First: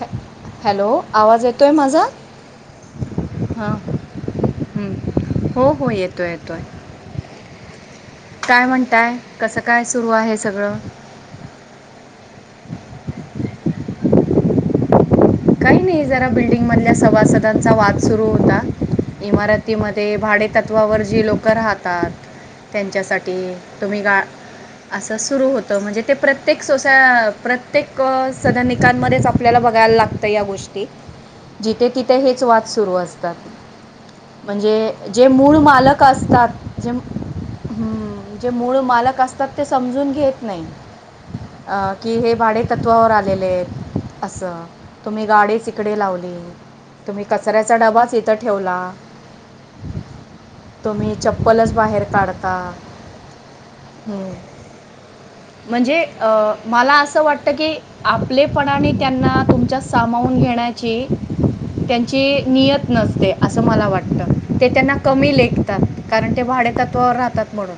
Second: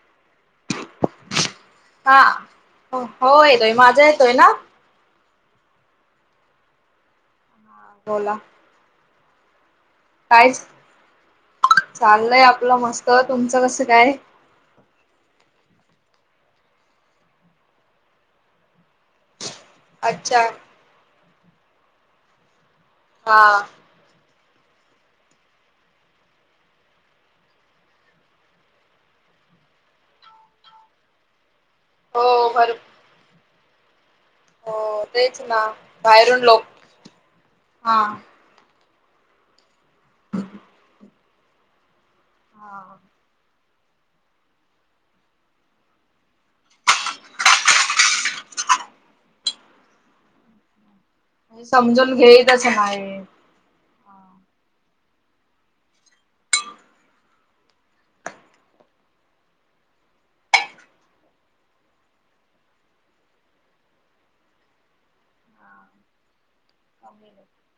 हॅ हॅलो आवाज येतोय माझा? हा हो येतोय माझा येतोय ना? हम हो हो येतो येतोय. हा बोला. काय म्हणताय कसं काय सुरू आहे हे सगळं. चाललय आपलं मस्त तुमचं कसं काय? काही नाही जरा बिल्डिंग मधल्या सभासदांचा वाद सुरू होता इमारत तीमध्ये अच्छा भाडेेतत्वावर जी लोक राहतात त्यांच्यासाठी हा तुम्ही गा असं सुरू होत म्हणजे ते प्रत्येक सोसा प्रत्येक सदनिकांमध्येच आपल्याला बघायला लागत या गोष्टी जिथे तिथे हो हेच वाद भर सुरू असतात म्हणजे हो जे तेच मूळ ना मालक बाहेरून लोक असतात ज हा हम् जे मूळ मालक असतात ते समजून घेत नाही की हे भाडे हा तत्वावर आले आपलेले असं तुम्ही गाडीच इकडे लावली तुम्ही कचऱ्याचा डबाच इथं ठेवला तुम्ही म्हणजे चप्पलच बाहेर समजून काढता घेतच नाही हम्म म्हणजे मला असं वाटतं की आपलेपणाने त्यांना तुमच्या सामावून घेण्याचे त्यांची नियत नसते असं मला वाटत ते त्यांना कमी लेखतात कारण ते भाडतात त राहतात म्हणून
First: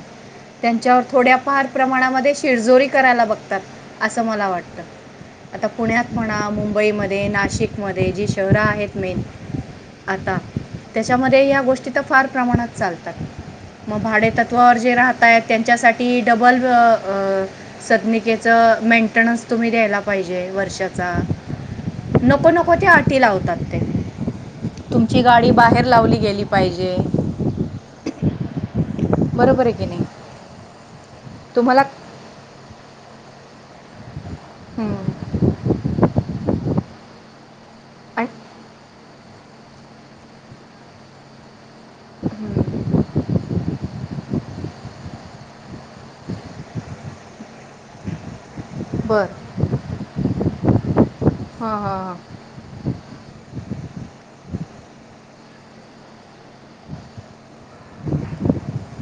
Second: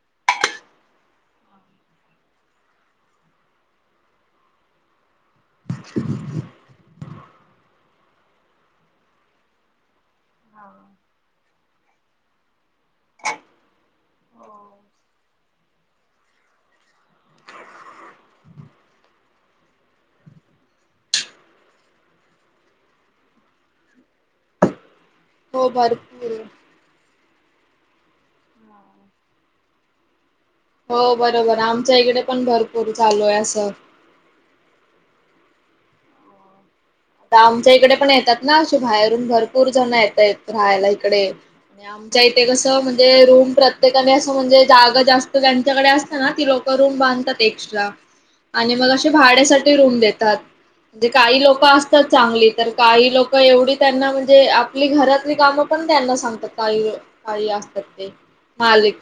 त्यांच्यावर थोड्या फार प्रमाणामध्ये शिरजोरी करायला बघतात असं मला वाटतं आता पुण्यात म्हणा मुंबईमध्ये नाशिकमध्ये जी शहरं आहेत मेन आता त्याच्यामध्ये या गोष्टी फार प्रमाणात चालतात मग भाडेेतत्वावर जे राहताय त्यांच्यासाठी डबल अ सदनिकेच मेंटेनन्स तुम्ही द्यायला पाहिजे वर्षाचा नको नको ते आटी लावतात ते तुमची गाडी हो बाहेर लावली भरपूर गेली पाहिजे जे बरोबर आहे की नाही हो बरोबर तुम्हाला आमच्या इकडे पण भरपूर चालू आहे असं हम्म आमच्या इकडे पण येतात आणि- ना अ बाहेरून भरपूर जण येत आहेत राहायला इकडे आमच्या इथे कसं हं. म्हणज म्हणे रूम प्रत्येकाने असं म्हणजे जागा जास्त त्यांच्याकडे असते ना ती लोक रूम बांधतात एक्स्ट्रा हम् हम आणि मग असे भाड्यासाठी रूम देतात म्ह जे काही लोक हां असतात हां हां चांगली तर काही लोक एवढी त्यांना म्हणजे आपली घरातली कामं पण त्यांना सांगतात काही काही असतात ते मालिक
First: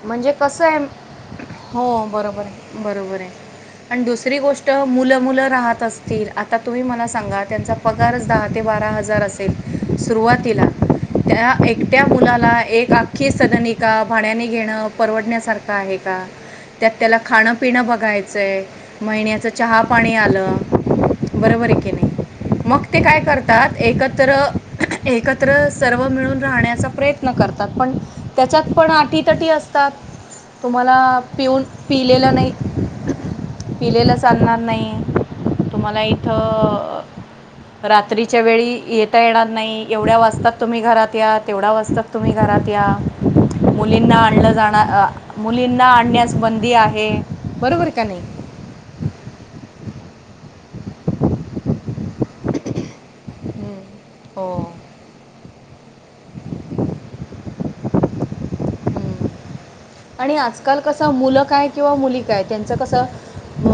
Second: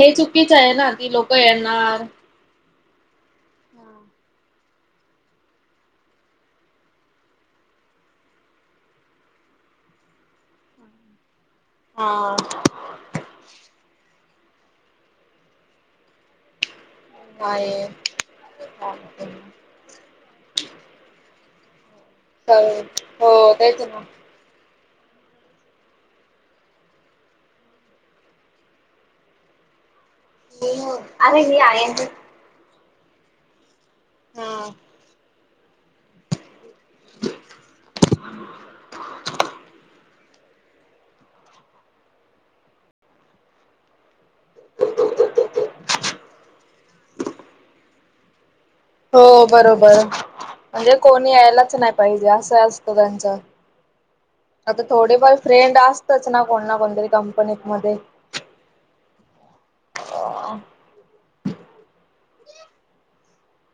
हे म्हणजे चुकीच कस आहे ना ती लोक येणार हो बरोबर आहे बरोबर आहे आणि दुसरी गोष्ट मुलं मुलं राहत असतील आता तुम्ही मला सांगा त्यांचा पगारच दहा ते बारा हजार असेल सुरवातीला त्या हा. मुलाला एक आख्खी सदनिका भाड्याने घेणं परवडण्यासारखं आहे का त्यात त्याला खाणं नाही. पिणं बघायचंय महिन्याच चहा पाणी आलं बरोबर आहे की नाही मग ते काय हो करतात तेच ना. एकत्र एकत्र सर्व मिळून राहण्याचा प्रयत्न करतात पण त्याच्यात पण त असतात तुम्हाला अरे ही पिऊन आहे ते. पिलेलं नाही पिलेलंच आणलणार हम्म नाही तुम्हाला इथ रात्रीच्या वेळी येता येणार नाही एवढ्या वाजता तुम्ही घरात या तेवढा वास्तक तुम्ही घरात या मुलींना आणलं जा मुलींना आणण्यास बंदी आहे बरोबर का नाही हो बरोबर म्हणजे कोणी यायलाच नाही पाहिजे असं असतं त्यांचं हम्म. हो आता थोडेफार फ्रेंड असतच ना कोणना कोणतरी कंपनीत मध्ये हम्म. आणि आजकाल कसां मुलं काय किंवा मुली काय त्यांचं कसं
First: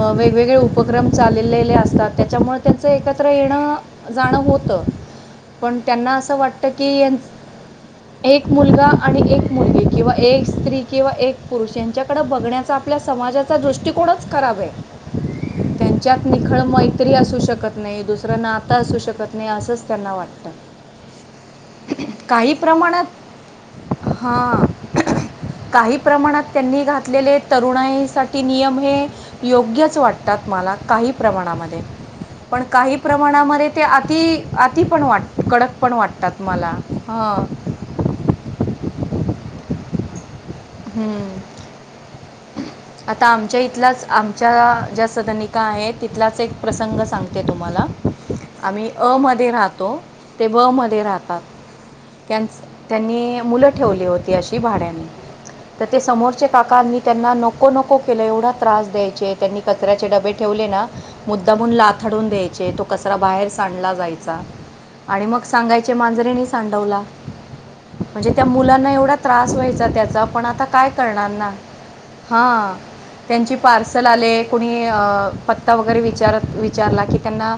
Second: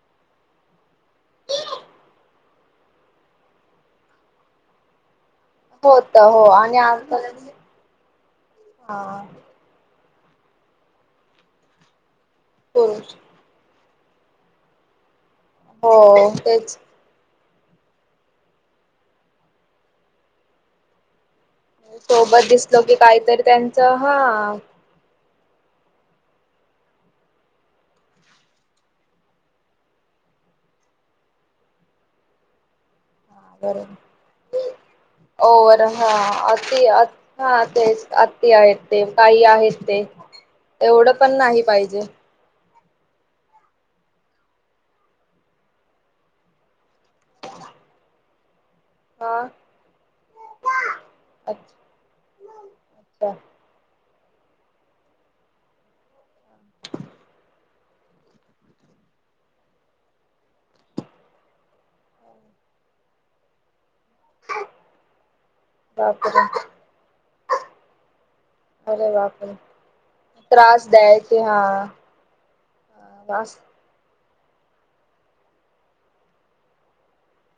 अ वेगवेगळे उपक्रम चाललेले असतात त्याच्यामुळे त्यांचं एकत्र येणं जाणं होतं पण त्यांना होत असं हो वाटतं आणि की आता एक मुलगा आणि हा एक मुलगी किंवा एक स्त्री किंवा एक पुरुष यांच्याकडे बघण्याचा आपल्या पुरुष समाजात चा दृष्टिकोनच खराब आहे, त्यांच्यात हो निखळ तेच. मै त्री असू शकत नाही दुसरं नातं असू शकत नाही असंच त्यांना वाटतं. सोबत काही दिसलो की प्रमाणात काहीतरी त्यांच हा. हां काही प्रमाणात त्यांनी घातलेले तरुणाईसाठी नियम हे योग्यच वाटतात मला काही प्रमाणामध्ये. पण काही प्रमाणामध्ये ते बरोबर अति अति पण वाट, कडक पण वाटतात मला. ते आत, हां हा तेच आत ते आहेत ते काही आहेत ते, एवढं पण हम्म. नाही पाहिजे. [inaudible] आता आमच्या इथंलाच आमच्या ज्या सदनिका आहेत तिथलाच एक प्रसंग सांगते तुम्हांला. आम्ही अ हा. मध्ये राहतो ते ब मध्ये राहतात. अच्छा त्यांचं, अच्छा त्यांनी मुलं ठेवली होती अशी भाड्यांने. तर ते समोरचे काकां मी त्यांना नको नको केलं एवढा त्रास द्यायचे त्यांनी कचऱ्याचे डबे ठेवले ना मुद्दामून लाथडून द्यायचे तो कचरा बाहेर सांडला जाय चा आणि मग सांगायचे बापरे मांजरीनी सांडवला. म्हणजे त्या मुलांना अरे एवढा त्रास बापरे व्हायचा त्याचा. पण आता त्रास काय करणार द्यायचे ना, हा हा वास त्यांचीपण पार्सल आले कुणी पत्ता वगैरे विचारत विचारला की त्यांना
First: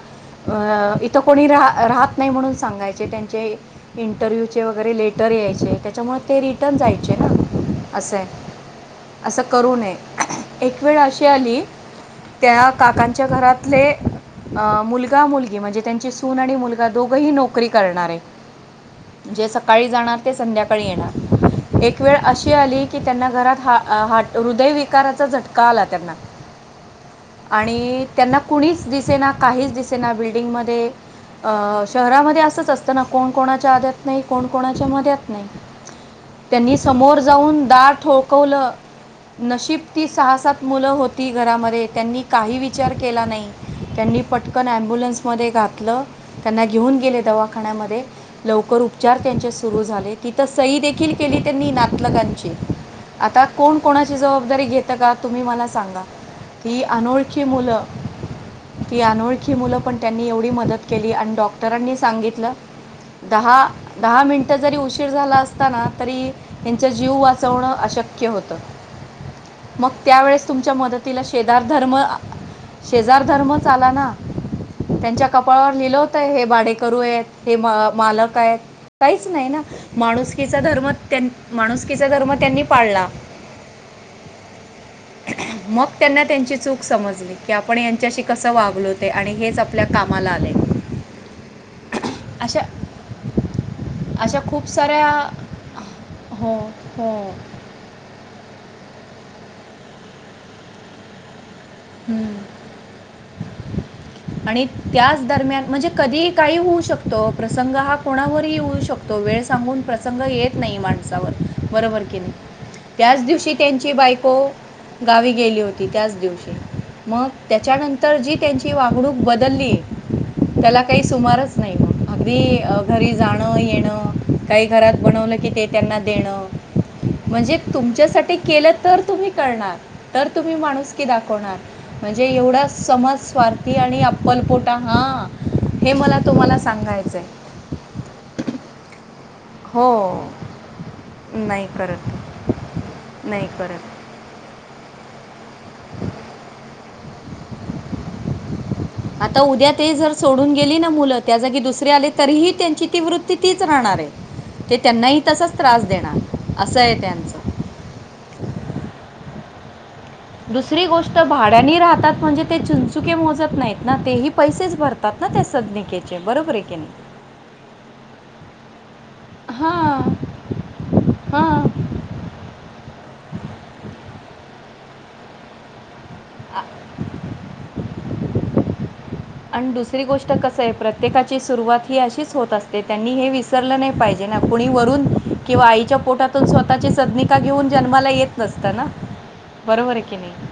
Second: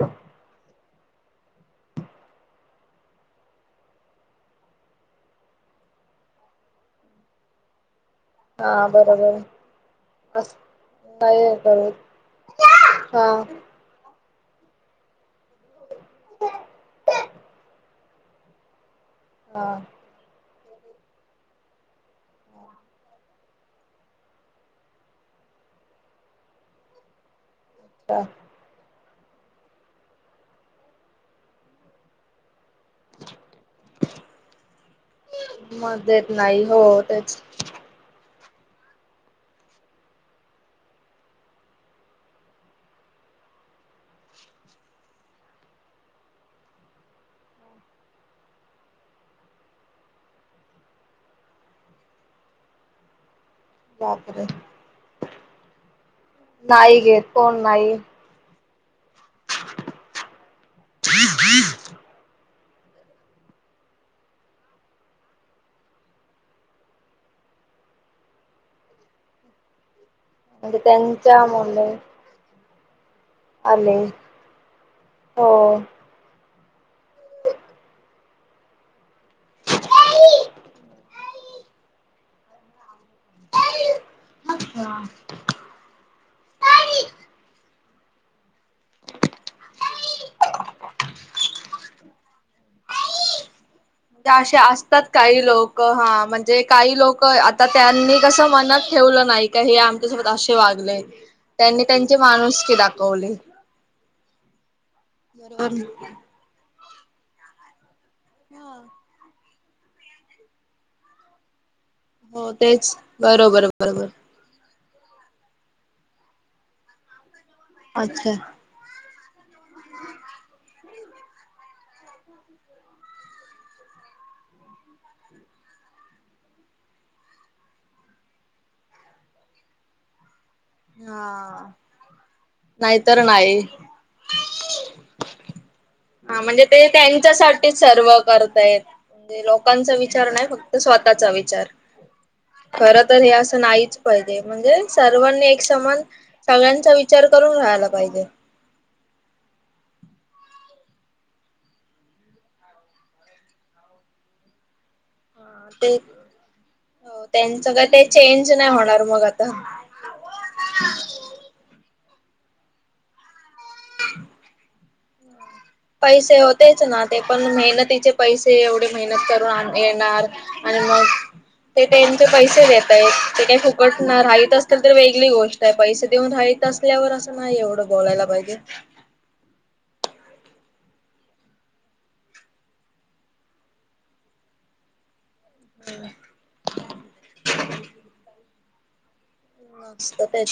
अ इथं कोणी रा राहत नाही म्हणून सांगायचे त्यांचे इंटरव्यू चे वगैरे लेटर यायचे त्याच्यामुळे ते रिटर्न जायचे ना. असं आहे. हा बरोबर असं करू नये, अस एक वेळ अशी नाही आली करू त्या हा काकांच्या घरातले अ मुलगा मुलगी म्हणजे त्यां ची सून आणि मुलगा दोघही नोकरी करणारे, जे हा सकाळी जाणार ते संध्याकाळी येणार एक वेळ अशी आली की त्यांना घरात ह हाट हृदयविकाराचा झटका आला त्यांना. आणि अच्छा त्यांना कुणीच दिसेना काहीच दिसेना बिल्डिंगमध्ये, अ शहरामध्ये असंच अस त ना कोण कोणाच्या आध्यात नाही कोण कोणाच्या मध्यात नाही, मग देत नाही त्यांनी हो समोर तेच जाऊन दार ठोकवलं. नशीब ती सहा-सात मुलं होती घरामध्ये त्यांनी काही विचार केला नाही. त्यांनी पटकन ॲम्बुलन्समध्ये घातलं, त्यांना घेऊन गेले दवाखान्यामध्ये लवकर उपचार त्यांचे सुरू झाले तिथं सही देखील केली त्यांनी ना [unintelligible] गाची आता कोण कोणाची बापरे जवाबदारी घेतं का तुम्ही मला सांगा. की नाही घेत अनोळखी कोण मुलं. नाही ती अनोळखी मुलं पण त्यांनी एवढी मदत केली आणि डॉक्टरांनी सांगितलं. दहा दहा मिनटं जरी उशीर झाला असताना तरी त्यांच जीव वाचवणं अशक्य होतं, मग त्यावेळेस तुमच्या म्हणजे मदतीला त्यांच्या शेजार मुले धर्म शेजार धर्मच आला आले ना, त्यांच्या हो कपाळावर लिहिलं हो त हे भाडेकरू आहेत हे मालक आहेत. काहीच नाही ना माणुसकीचा धर्म त्यांन माणुसकीचा धर्म त्यांनी पाळला, हा मग त्यांना त्यांची चूक समजली की आपण यांच्याशी कसं वागलो ते आणि हेच आपल्या कामाला आले. अशा. ते अशा अशे खूप असतात साऱ्या काही लोकं हा हो, म्हणजे काही हो. लोकं तर त्यांनी कसं मनात ठेवलं नाही का हे आमच्यासोबत अशे वागले. त्यांनी त्यांचे हं. माणुसकी दाखवली. आणि त्याच दरम्यान म्हणजे कधीही काही होऊ शकतो प्रसंग हा कोणावरही हा येऊ शकतो वेळ सांगून प्रसंग येत नाही माणसांवर बरोबर हो तेच [unintelligible] त्यांच दिवशी बरोबर त्यांची बरोबर बायको गावी गेली होती त्यांच दिवशी. मग त्याच्यानंतर अच्छा जी त्यांची वागणूक बदलली [unintelligible] त्याला काही सुमारच नाही मग अगदी घरी जाणं येण काही घरात बनवलं की ते त्यांना देणं म्हणजे तुमच्यासाठी केलं तर तुम्ही करणार तर तुम्ही माणूस [unintelligible] हा म्हणजे एवढा समाज नाहीतर नाही स्वार्थी आणि अ्पलपोटा हा हे मला हा तुम्हाला म्हणजे ते सांगा त्यांच्यासाठी सर्व कर ते येत म्हणजे लोकांचा हो विचार नाही फक्त स्वतःचा विचार नाही करत खर तर हे नाही असं नाहीच करत पाहिजे म्हणजे सर्वांनी एक समान सगळ्यांचा विचार करून राहायला पाहिजे [unintelligible] आता उद्या ते जर सोडून गेली ना मुलं त्या जागी दुसरे आले तरीही त्यांची ती वृत्ती [unintelligible] ती, तीच राहणार आहे ते त्यांनाही तसच त्रास देणार असं आहे त्यांचं [unintelligible] त्यांच, काय, टे चेंज नाही होणार मग आता दुसरी गोष्ट भाड्यानी राहतात म्हणजे ते चुंचुके मोजत नाहीत ना तेही पैसेच भरतात ना ते सभनी पैसे होतेच ना ते पण मेहनतीचे पैसे एवढे मेहनत करून आण हां येणार आणि मग [unintelligible] हां ते त्यांचे पैसे देत आहेत ते काही फुकट नाही राहत असतील तर वेगळी गोष्ट आहे पैसे [unintelligible] देऊन राहीत असल्यावर असं नाही एवढं बोलायला पाहिजे [unintelligible] आणि दुसरी गोष्ट कसं आहे प्रत्येकाची सुरुवात ही अशीच होत असते त्यांनी हे विस [unintelligible] विसरलं नाही पाहिजे ना कुणी वरून किंवा आईच्या पोटातून स्वतःची सदनिका घेऊन जन्माला येत नसतं ना [unintelligible] आहे की मस्त नाही तेच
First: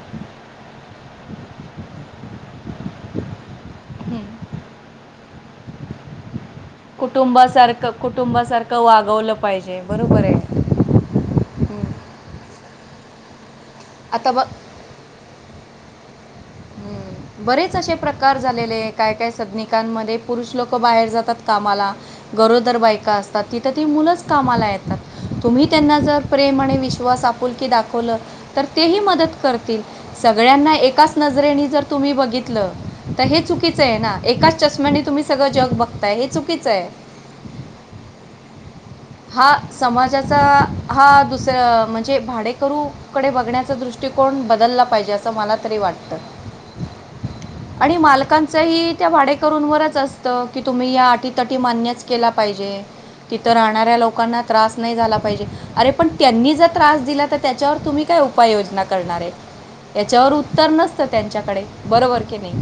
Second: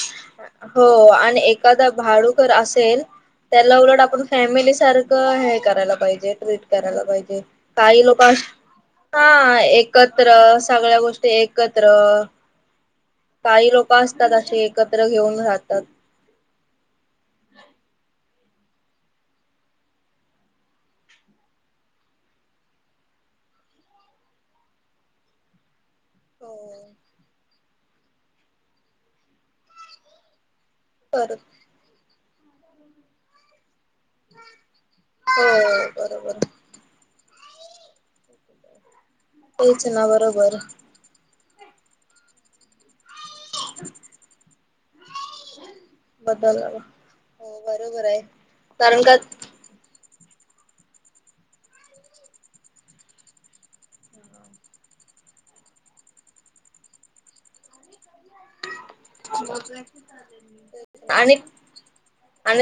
हो आणि एखादा भाडुकर असेल [unintelligible] त्याला उलट आपण हं. फॅमिली सारखं हे करायला पाहिजे ट्रीट [unintelligible] कराय पाहिजे कुटुंबासारखं काही लोक कुटुंबासारखं हा वागवलं पाहिजे बरोबर एकत्र आहे [unintelligible] सगळ्या गोष्टी हं. एकत्र काही लोक आता असतात बघ असे [unintelligible] एकत्र घेऊन राहतात ह बरेच असे प्रकार झालेले आहे काय काय सदनिकांमध्ये पुरुष लोक बाहेर जातात कामाला गरोदर बायका असतात तिथं ती, मुलंच कामाला येतात [unintelligible] तुम्ही त्यांना जर प्रेम आणि हो विश्वास आप पुलकी दाखवलं तर तेही मदत करतील सगळ्यांना एकाच बर नजरेने जर [unintelligible] तुम्ही बघितलं तर हे चुकीचं आहे ना एकाच चष्माने तुम्ही [unintelligible] सगळं हो जग बघतयं हे बरोबर चुकीचं आहे हा तेच ना समाजाचा बरोबर हा दुसर म्हणजे भाडेकरूकडे बघण्याचा [unintelligible] तुमचा, दृष्टिकोन बदलला पाहिजे असं मला तरी वाटतं बदल हो [unintelligible] आणि बरोबर आहे मालकांच ह कारण त्या का भाड्ये करून वर ठी मानअसतं की तुम्ही या अटीतटी मान्यच केला पाहिजे ती तर [unintelligible] येणारे लोकांना त्रास नाही झाला पाहिजे अरे त्यांनी दिला तर त्यांच्यावर तुम्ही [unintelligible] काय उपाययोजना करणार आहे यांच्यावर उत्तर नसतं त्यांच्याकडे बरोबर की नाही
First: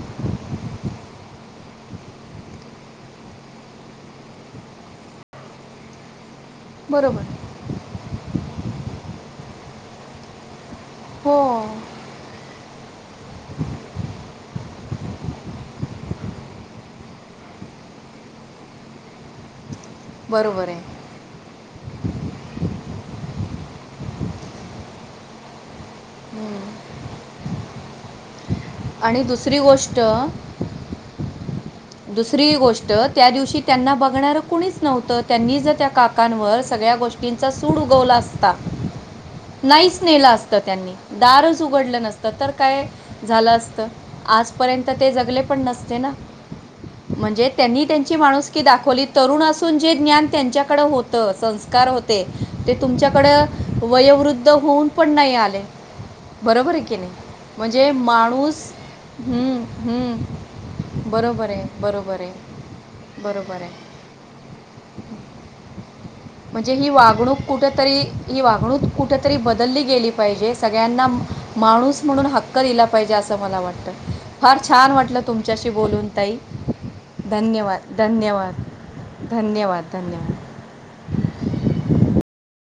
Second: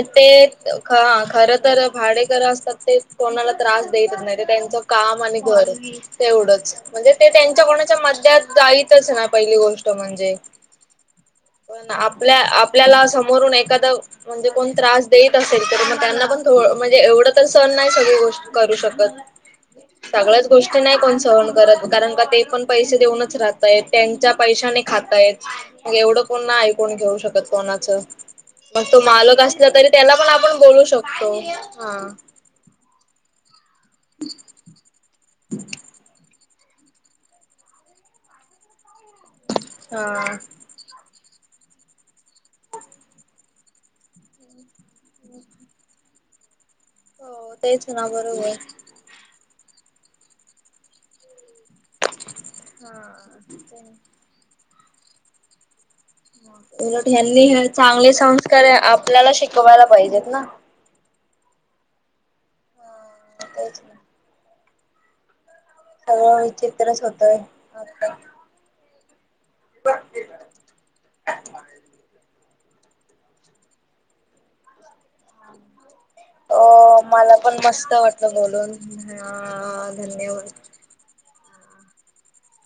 ह खर तर भाडेकर असतात ते कोणाला त्रास देत नाही ते त्यांचं काम आणि घर तेवढंच म्हणजे बरोबर ते त्यांच्या कोणाच्या मद्यात जाईतच ना पहिली गोष्ट म्हणजे [unintelligible] हो पण आपल्या आपल्याला समोरून एखादं [unintelligible] म्हणजे कोण त्रास देत असेल तर मग त्यांना पण म्हणजे एवढं तर सण नाही सगळी गोष्ट करू शकत [unintelligible] सगळ्याच बरोबर गोष्टी नाही आहे कोण सहन करत कारण का ते पण पैसे देऊनच राहताय त्यांच्या पैशाने खातायत मग एवढं कोण नाही कोण घेऊ शकत कोणाच मग तो आणि मालक दुसरी असला तरी गोष्ट त्याला पण आपण बोलू शकतो दुसरी गोष्ट त्या दिवशी त्यांना बघणारं कुणीच नव्हतं त्यांनी जर त्या काकांवर सगळ्या गोष्टी. ंचा सूड उगवला असता नाहीच नेला हा. असते त्यांनी दारच उघडलं नसतं तर काय झालं असतं आज? जगले पण नसते ना म्हणजे हो त्यांनी तेच ना त्यांची माणूस बरोबर की दाखवली. तरुण असून जे ज्ञान त्यांच्याकडे होतं संस्कार होत. ते तुमच्याकड वयोवृद्ध होऊन पण नाही आले. बरोबर आहे की उलट नाही ह्यांनी ह्याच म्हणजे माणूस कार्य आपल्याला हम्म पाहिजेत ना हम्म. बरोबर आहे बरोबर आहे बरोबर आहे. तेच ना सगळं म्हणजे ही विचित्रच वागणूक होतय कुठेतरी आता ही वागणूक कुठंतरी बदलली गेली पाहिजे सगळ्यांना माणूस म्हणून हक्. क दिला पाहिजे असं मला वाटत फार छान वाटलं तुमच्याशी बोलून ताई. अ मला पण मस्त धन्यवाद वाटलं धन्यवाद बोलून ह धन्यवाद.